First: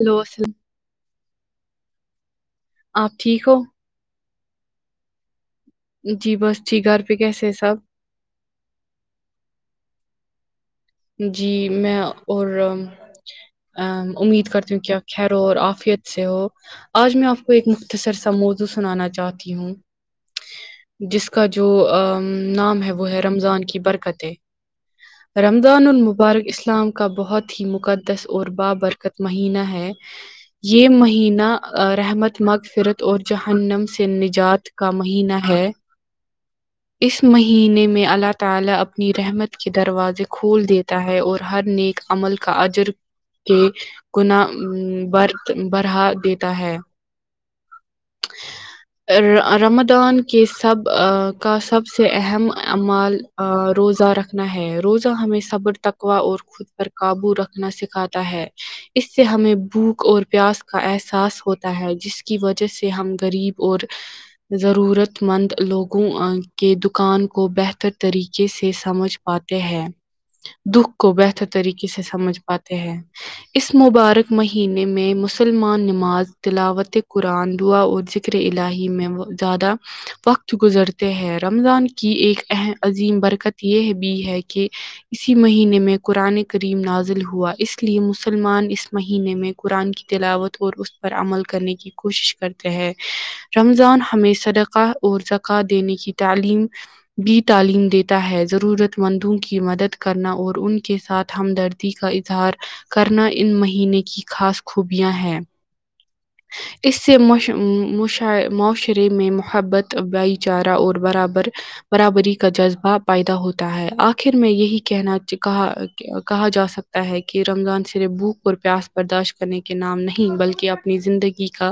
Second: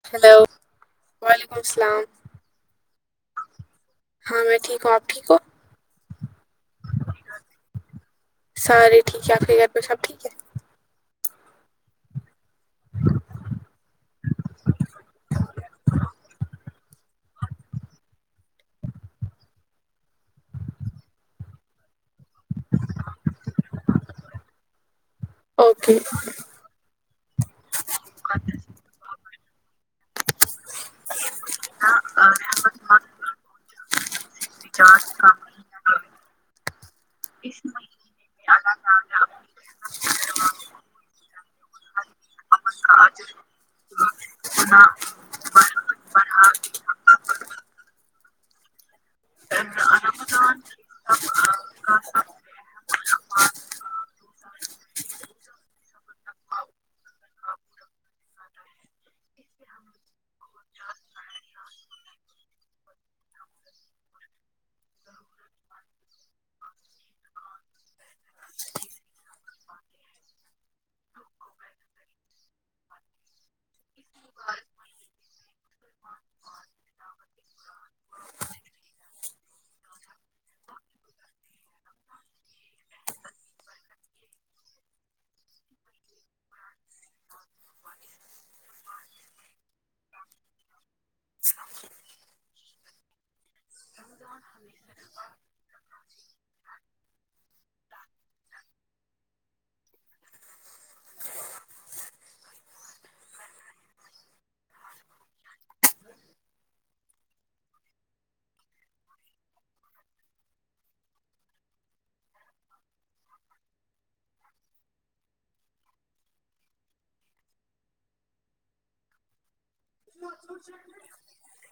hello hello السلام وعلیکم اللام آپ ٹھیک ہو ہاں میں ٹیک ہوںپ ٹھیک ہو جی بس ٹھیک گھر پہ کیسے ہے سب سار ٹھیک ہے آخری گھر پ سب ٹھیک ہے جی میں اور [unintelligible] ا امید کرتی ہوں کہ خیر ہو اور آفیت سے ہو آج میں آپ کو ایک مختصر سا موضوع سنانا چاہتی ہوں جس کا جو ا نام ہے وہ ہے رمضان کی برکتیں [inaudible] رضان اوکے المبارک اسلام کا بہت ہی مقدس اور بابرکت مہینہ ہے یہ مہینہ رحمت مغفرت اور جہنم سے نجات کا مہینہ ہے [unintelligible] اس مہینے میں اللہ تعالی اپنی رحمت کے دروازے کھول دیتا ہے اور ہر نیک عمل کا اجر کے گنر بڑھا دیتا ہے [unintelligible] رمدان کے سب کا سب سے اہم امال روزہ رکھنا ہے روزہ ہمیں صبر تک [unintelligible] ا اور خود پر قابو رکھنا سکھاتا ہے اس سے ہمیں بھوک اور پیاس کا احساس ہوتا ہے جس کی وجہ جس سے ہم غریب اور ضرورت مند لوگوں کے دکان کو بہتر طریقے سے سمجھ ہوتے ہیں [unintelligible] دکھ کو بہتر طریقے سے سمجھ پاتے ہیں اس مبارک مہینے میں مسلمان نماز دلاوت کو قرآن دا اور ذکر الہی میں وہ زیادہ [unintelligible] وقت گزرتے ہیں رمضان کی ایک ام عظیم برکت یہ بھی ہے کہ اسی مہینے میں قرآن کریم نازل ہوا اس لیے مسلمان اس مہینے میں قرآن کی تلاوت اور اس پر عمل کرنے کی کوشش کرتے ہیں رمضان ہ ہمیں سدکہ اور زکاہ دینے کی تعلیم بھی تعلیم دیتا ہے ضرورت مندوں کی مدد کرنا اور ان کے ساتھ ہمدرد کا اظہار کرنا ان مہینے کی خاص خوبیاں ہیں ہ [inaudible] اس سے معاشرے میں محبت بھائی چارہ اور برابر برابری کا جذبہ پیدا ہوتا ہے آخر میں یہی کہنا کہا کہا جا سکتا ہے کہ رمضان صرف بھوک اور پیاس برداشت کرنے کے نام نہیں بلکہ اپنی زندگی کا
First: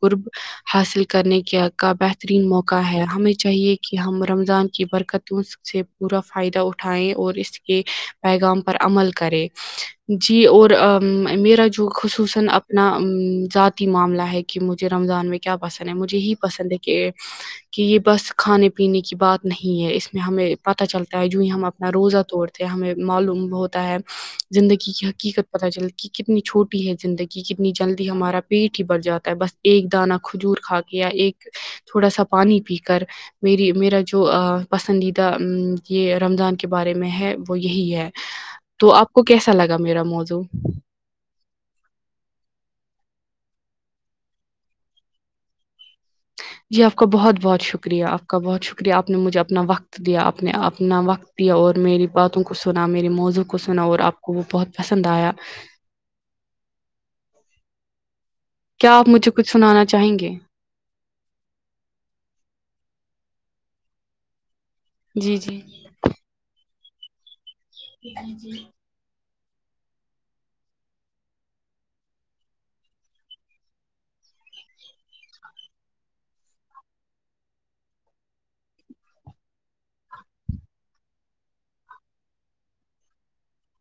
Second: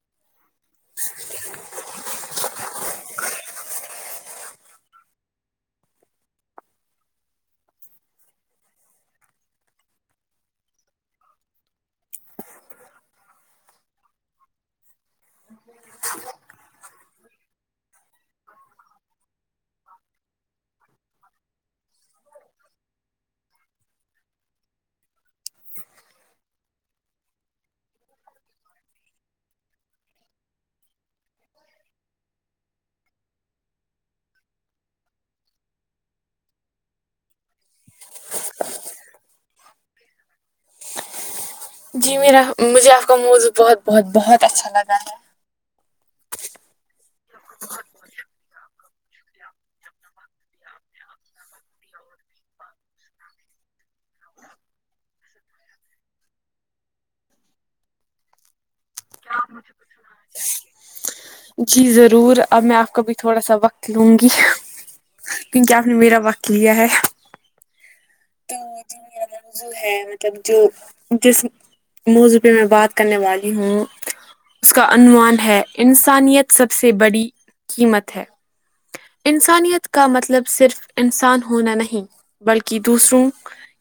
قرب [unintelligible] حاصل کرنے کا کا بہترین موقع ہے ہمیں چاہیے کہ کہ ہم رمضان کی برکتوں سے پورا فائدہ اٹھائے اور اس کے پیغام پر عمل کرے [unintelligible] ذاتی معاملہ ہے کہ مجھے رمضان میں کیا پسند ہے مجھے یہی پسند ہے کہ کہ یہ بس کھانے پینے کی بات نہیں ہے اس میں ہمیں پتہ چلتا ہے جو ہی ہم اپنا روزہ توڑتے ہمیں معلوم ہوتا ہے زندگی کی ح [unintelligible] قت پت چل کتنی چھوٹی ہے زندگی کتنی جلدی ہمارا پیٹ ہی بڑ جاتا ہے بس ایک دانہ کھجور کھا کے یا ایک تھوڑا سا پانی پی کر میری میرا جو پسندیدہ یہ رمضان کے بارے میں ہے وہ یہی ہے تو آپ کو کیسا لگا میرا موضو جی میرا مجھے آپ کا موو بہت بہت بہت اچھا لگا ہے جی آپ کا بہت بہت شکریہ آپ کا بہت شکریہ آپ نے مجھے اپنا وقت وقت دیا اپ نے اپنا وقت پیا اور میری باتوں کو سنا میرے موضوع کو سنا اور آپ کو وہ بہت پسند آیا کیا آپ مجھے کچھ سنانا چاہیں گے جی ضرور اب میں آپ کا بھی تھوڑا سا وقت لوں گی جی جی کیونکہ آپ میرا واقی یہ ہے تو جو میرا موضوع ہے مطلب جو جس موضوع پہ میں بات کرنے والی ہوں اس کا عنوان ہے انسانیت سب سے بڑی قیمت ہے انسانیت کا مطلب صرف انسان ہونا نہیں بلکہ دوسروں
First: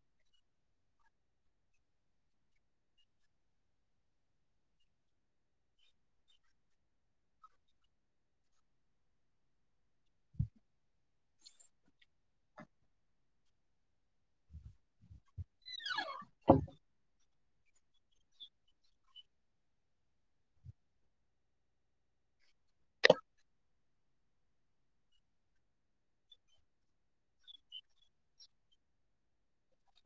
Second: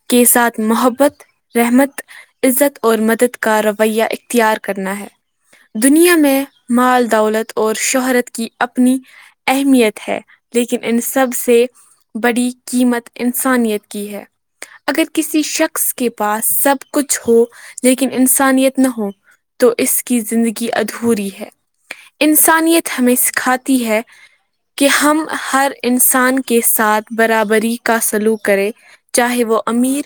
کے ساتھ محبت رحمت عزت اور مدد کا رویہ اختیار کرنا ہے دنیا میں مال دولت اور شہرت کی اپنی اہمیت ہے لیکن ان سب سے بڑی قیمت انسانیت کی ہے اگر کسی شخص کے پاس سب کچھ ہو لیکن انسانیت نہ ہو تو اس کی زندگی ادھوری ہے انسانیت ہمیں سکھاتی ہے کہ ہم ہر انسان کے ساتھ برابری کا سلوک کرے چاہے وہ امیر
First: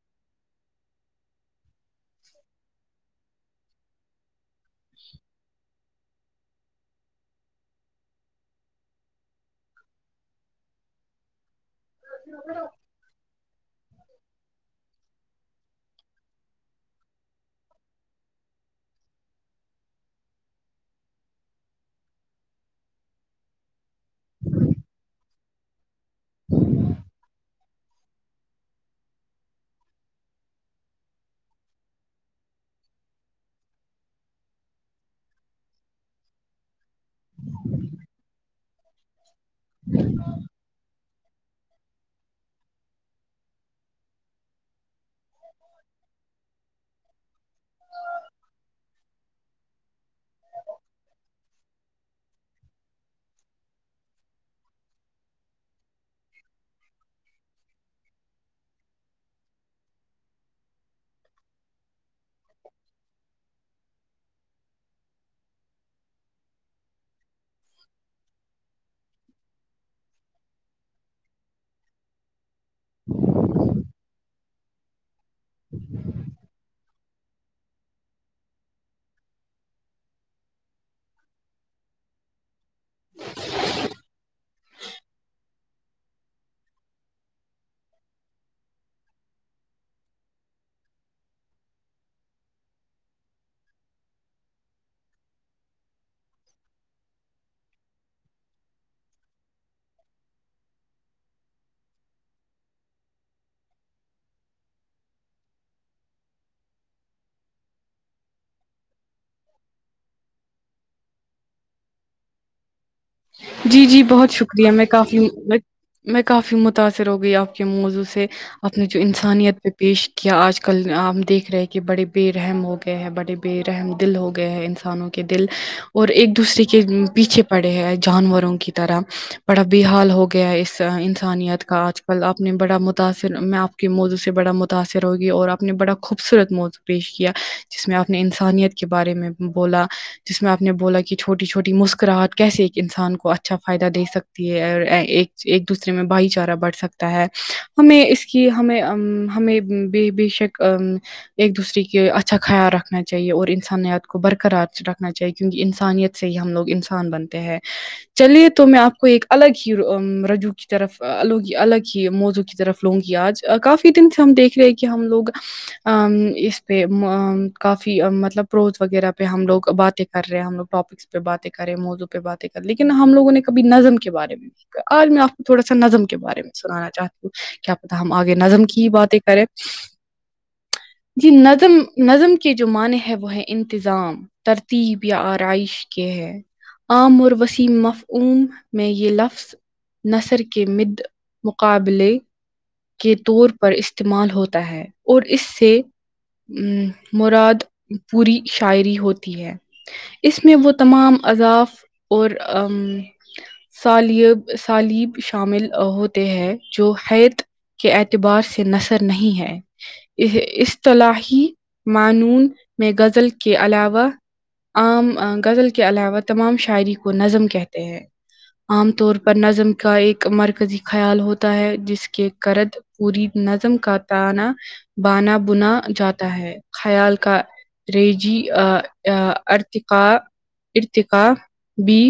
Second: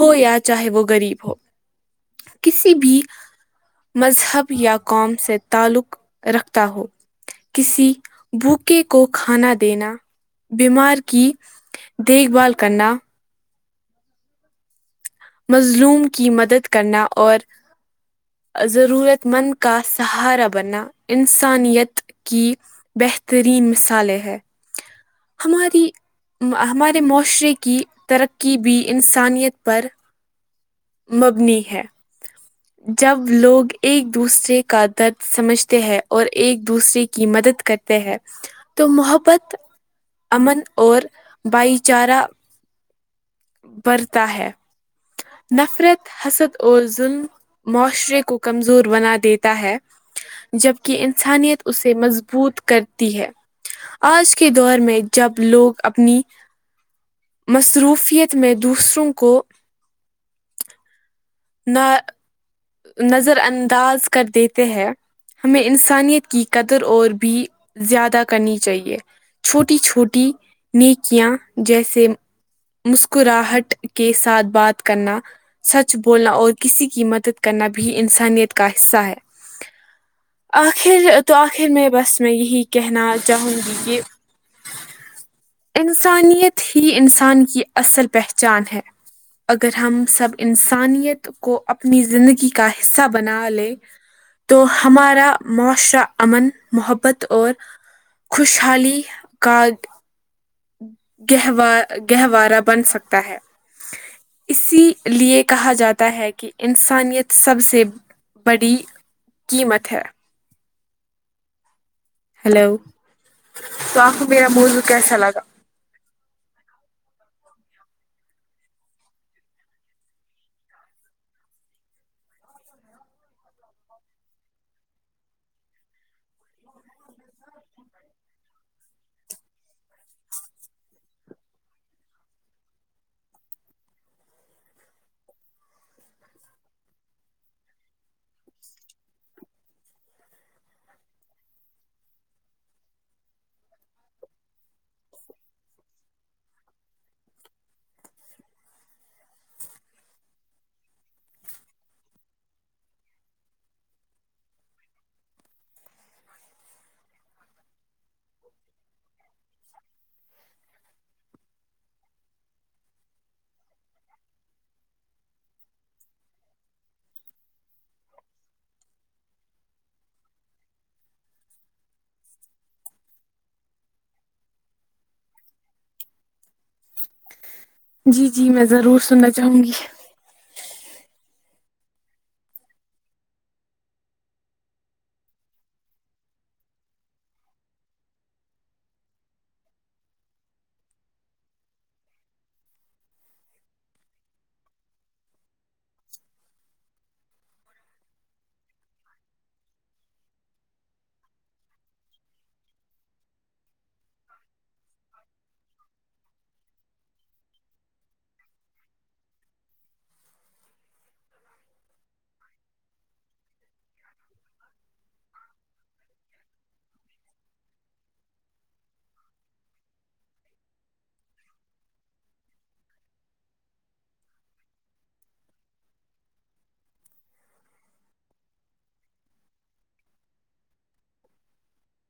ہو یا چاہے وہ غریب ہو کسی بھی مذہب یا قوم سے تعلق رکھتا ہو کسی بھوکے کو کھانا دینا بیمار کی دیکھ بھال کرنا مظلوم کی مدد کرنا اور ضرورت مند کا سہارا بنا انسانیت کی بہترین مثالیں ہے ہماری ہمارے معاشرے کی ترقی بھی انسانیت پر مبنی ہے جب لوگ ایک دوسرے کا درد سمجھتے ہیں اور ایک دوسرے کی کی مدد کرتے ہیں تو محبت امن اور بھائی چارہ بڑتا ہے نفرت حسد اور ظلم معاشرے کو کمزور بنا دیتا ہے جبک انسانیت اسے مضبوط کرتی ہے آج کے دور میں جب لوگ اپنی مصروفیت میں دوسروں کو نہ نظر انداز کر دیتے ہیں ہمیں انسانیت کی قدر اور بھی زیادہ کرنی چاہیے چھوٹی چھوٹی نیکیاں جیسے مسکراہٹ کے ساتھ بات کرنا سچ بولنا اور کسی کی مدد کرنا بھی انسانیت کا حصہ ہے آخر تو آخر میں بس میں یہی کہنا چاہوں گی کہ [unintelligible] انسانیت ہی انسان کی اصل پہچان ہے اگر ہم سب انسانیت کو اپنی زندگی کا حصہ بنا لے تو ہمارا معاشرہ امن محبت اور خوشحالی کاد گہوا گہوارہ بن سکتا ہے اسی لیے کہا جاتا ہے کہ انسانیت سب سے بڑی قیمت ہے ہیلو جی تو جی آپ کو بہت میرا شکریہ موضوع میں کیسا کافی لگا میں کافی متاثر ہو گئی آپ کے موضوع سے اپ نے جو انسانیت پہ پیش کیا آج کل آ دیکھ رہے کہ بڑے بے رحم ہو گئے ہیں بڑے بے رحم دل ہو گئے ہے انسانوں کے دل اور ایک دوسرے کے پیچھے پڑے ہیں جانوروں کی طرح بڑا بےحال ہو گیا ہے اس انسانیت کا آج کل آپ نے بڑا متاثر میں آپ کے موضوع سے بڑا متاثر ہوگی اور آپ نے بڑا خوبصورت موضوع پیش کیا جس میں آپ نے انسانیت کے بارے میں بولا جس میں آپ نے بولا کہ چھوٹی چھوٹی مسکراہٹ کیسے انسان کو اچھا فائدہ دے سکتی ہے اور ایک دوسرے میں بھائی چارہ بڑھ سکتا ہے ہمیں اس کی ہمیں ہمیں بے بے شک ا ایک دوسرے کے اچھا خیال رکھنا چاہیے اور انسانیت کو برقرار رکھنا چاہیے کیونکہ انسانیت سے ہی ہم لوگ انسان بنتے ہیں چلیے تو میں آپ کو ایک الگ ہی رجوع کی طرف الگ الگ ہی موضع کی طرف لوں گی آج کافی دن سے ہم دیکھ رہے ہیں کہ ہم لوگ ا اس پہ کافی مطلب پروز وغیرہ پہ ہم لوگ باتیں کر رہے ہیں ہم لوگ ٹاپک پہ باتیں کریں موضو پہ باتیں کر لیکن ہم لوگوں نے کبھی نظم کے بارے میں آج میں آپ کو تھوڑا سا نظم کے بارے میں سنانا چاہتا کیا پتا ہم جی آگے جی نظم میں کی ہی ضرور باتیں سننا کریں چاہوں گی جی نظم نظم کے جو معنی ہے وہ ہے انتظام ترتیب یا آرائش کے ہے عامر وسیم مفعوم میں یہ لفظ نثر کے مد مقابلے کے طور پر استعمال ہوتا ہے اور اس سے ا مراد پوری شاعری ہوتی ہے ا میں وہ تمام اضاف اور سالب سالب شامل ہوتے ہیں جو ہیت کے اعتبار سے نثر نہیں ہے اصطلاحی معانون میں غزل کے علاوہ عام غزل کے علاوہ تمام شاعری کو نظم کہتے ہیں عام طور پر نظم کا ایک مرکزی خیال ہوتا ہے جس کے کرد پوری نظم کا تانہ بانا بنا جاتا ہے خیال کا رجی ارتکا ارتقا بی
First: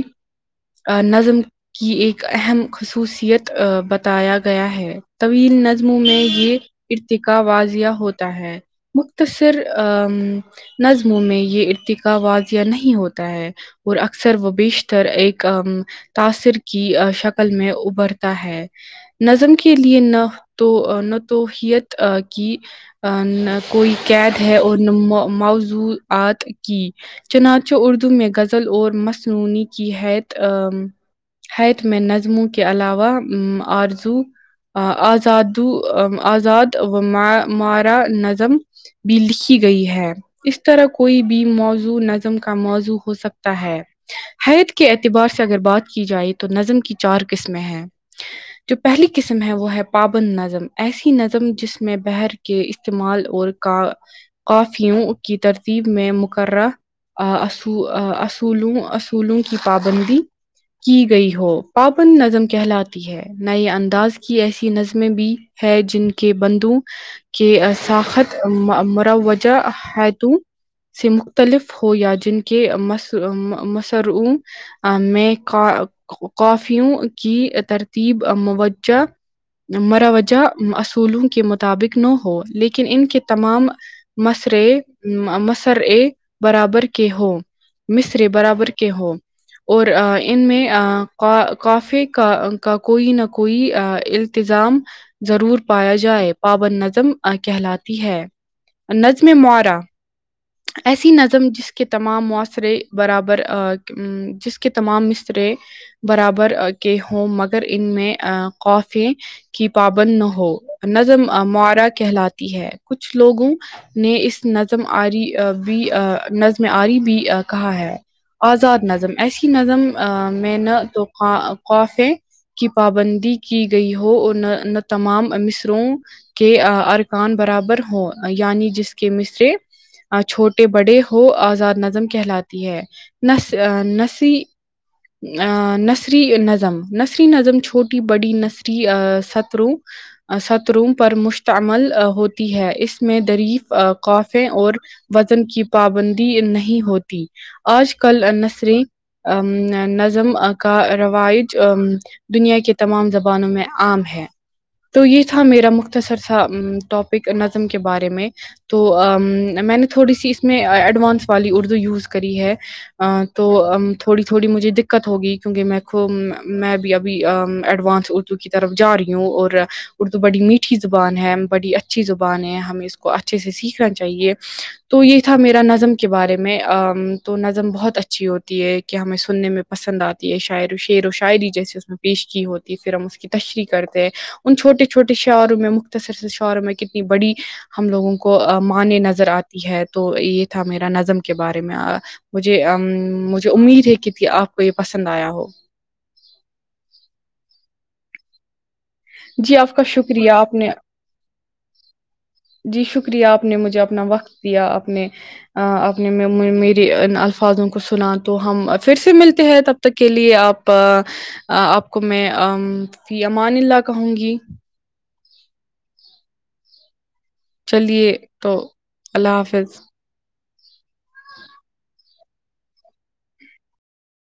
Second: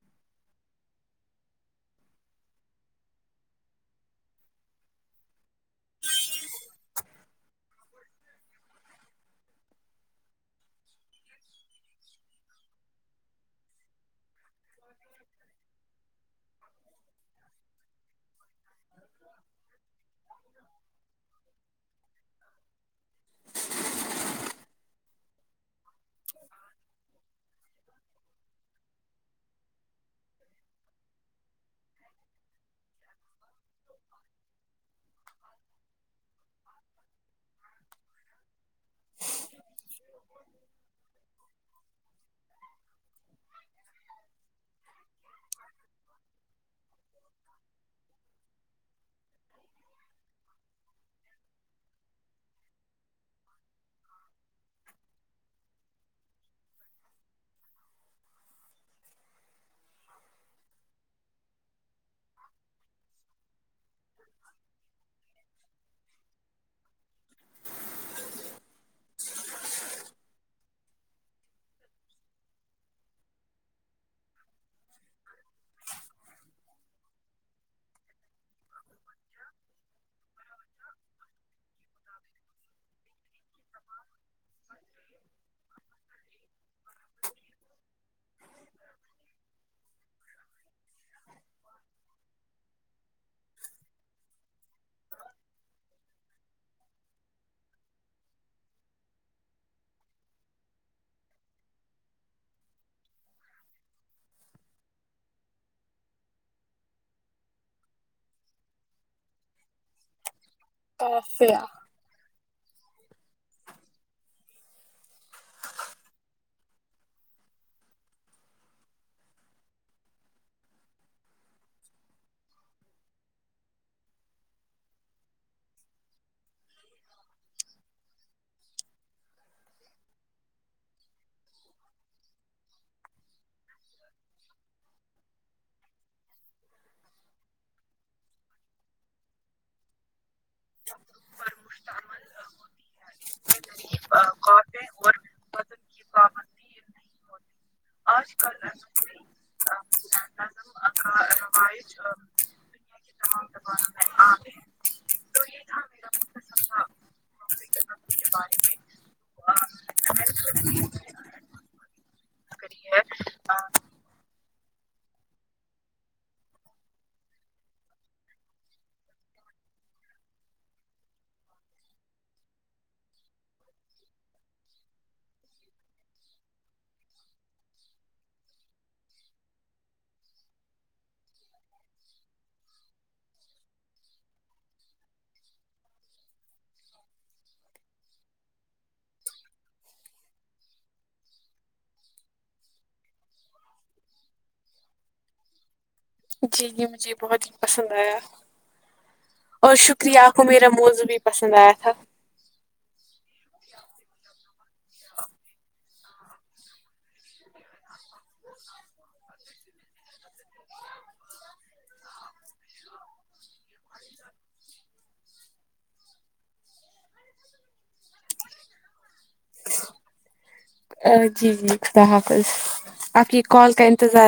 نظم کی ایک اہم خصوصیت بتایا گیا ہے طویل نظموں میں یہ ارتقا واضعح ہوتا ہے مختصر نظموں میں یہ ارتقا واضح نہیں ہوتا ہے اور اکثر و بیشتر ایک تاثر کی شکل میں ابھرتا ہے نظم کے لیے نہ تو نہ توحیت کی نہ کوئی قید ہے اور نہ مضوع آات کی چنانچہ اردو میں غزل اور مصنوع کی ہے ا حت میں نظموں کے علاوہ آرزو آزادو آزاد و مارا نظم بھی لکھی گئی ہے اس طرح کوئی بھی موضوع نظم کا موضوع ہو سکتا ہے حت کے ا اعتبار سے اگر بات کی جائے تو نظم کی چار قسمیں ہیں جو پہلی قسم ہے وہ ہے پابند نظم ایسی نظم جس میں بحر کے استعمال اور کا کافیوں کی ترتیب میں مقرہ- اصو اصولوں اصولوں کی پابندی کی گئی ہو- پابند نظم کہلاتی ہے- نئے انداز کی ایسی نظمیں بھی ہے جن کے بندو کہ ساخت مروجہ ہے تو- سے مختلف ہو یا جن کے مصروں- میں کافیوں کی ترتیب موجہ- مروجہ اصولوں کے مطابق نہ ہو لیکن ان کے تمام- مسرے مسرے برابر کہ ہو- مصری برابر کے ہو- اور ان میں کافی کا- کا کو- کوئی نہ کوئی التظام ضرور پایا جائے پابند نظم کہلاتی ہے نظم مارا- ایسی نظم جس کے تمام معاشرے برابر جس کے تمام مصرے- برابر کے ہوں مگر ان میں کافی- کہ پابند نہ ہو- نظم معرا کہلاتی ہے کچھ لوگوں نے اس نظم آری- بھی نظم آری بھی کہا ہے- آزاد نظم ایسی نظم میں نہ تو خوف ہے- کی پابندی کی گئی ہو اور نہ نہ تمام مصروں- کے ارکان برابر ہوں یعنی جس کے مصرے- چھوٹے بڑے ہو آزاد نظم کہلاتی ہے نس نسی- ا نثری نظم نثری نظم چھوٹی بڑی نثری ستروں- ستروں پر مشتعمل ہوتی ہے اس میں دریف قوفے اور وزن کی پابندی نہیں ہوتی آج- کل نثریں- ا نظم کا روائج ا- دنیا کے تمام زبانوں میں عام ہے- تو یہ تھا میرا مختصر تھا ٹاپک نظم کے بارے میں تو میں نے تھوڑی سی اس میں ایڈوانس والی اردو یوز کری ہے- تو تھوڑی تھوڑی مجھے دقت ہوگی کیونکہ میں میں بھی ابھی ایڈوانس ا- کی طرف جا رہی ہوں اور اردو بڑی میٹھی زبان ہے بڑی اچھی زبان ہے ہمیں اس کو اچھے سے سیکھنا چاہیے- تو یہ تھا میرا نظم کے بارے میں تو نظم بہت اچھی ہوتی ہے کہ ہمیں سننے میں- پسند آتی ہے شاعر و شعر و شاعری جیسے اس میں پیش کی ہوتی ہے پھر ہم اس کی تشریح کرتے ہیں- ان چھوٹے- چھوٹے شاعروں میں مختصر شعروں میں کتنی بڑی ہم لوگوں کو مان نظر آتی ہے تو یہ تھا میرا نظم کے بارے میں- مجھے مجھے امید ہے کہ آپ کو یہ پسند آیا ہو- جی یہ مجھے بہت ہی پسند آیا- جی آپ اور کا شکریہ آپ کو نے میرا موزو بھی پسند آیا تھا- جی شکریہ آپ نے مجھے اپنا وقت دیا آپ نے- اپنے میری الفاظوں کو سنا تو ہم پھر سے ملتے- ہے تب تک کے لیے آپ- آپ کو میں ف امان ال- کہوں گی- چلیے تو اللہ حافظ- جی جیقد حافظ آپ کی کال کا انتظار-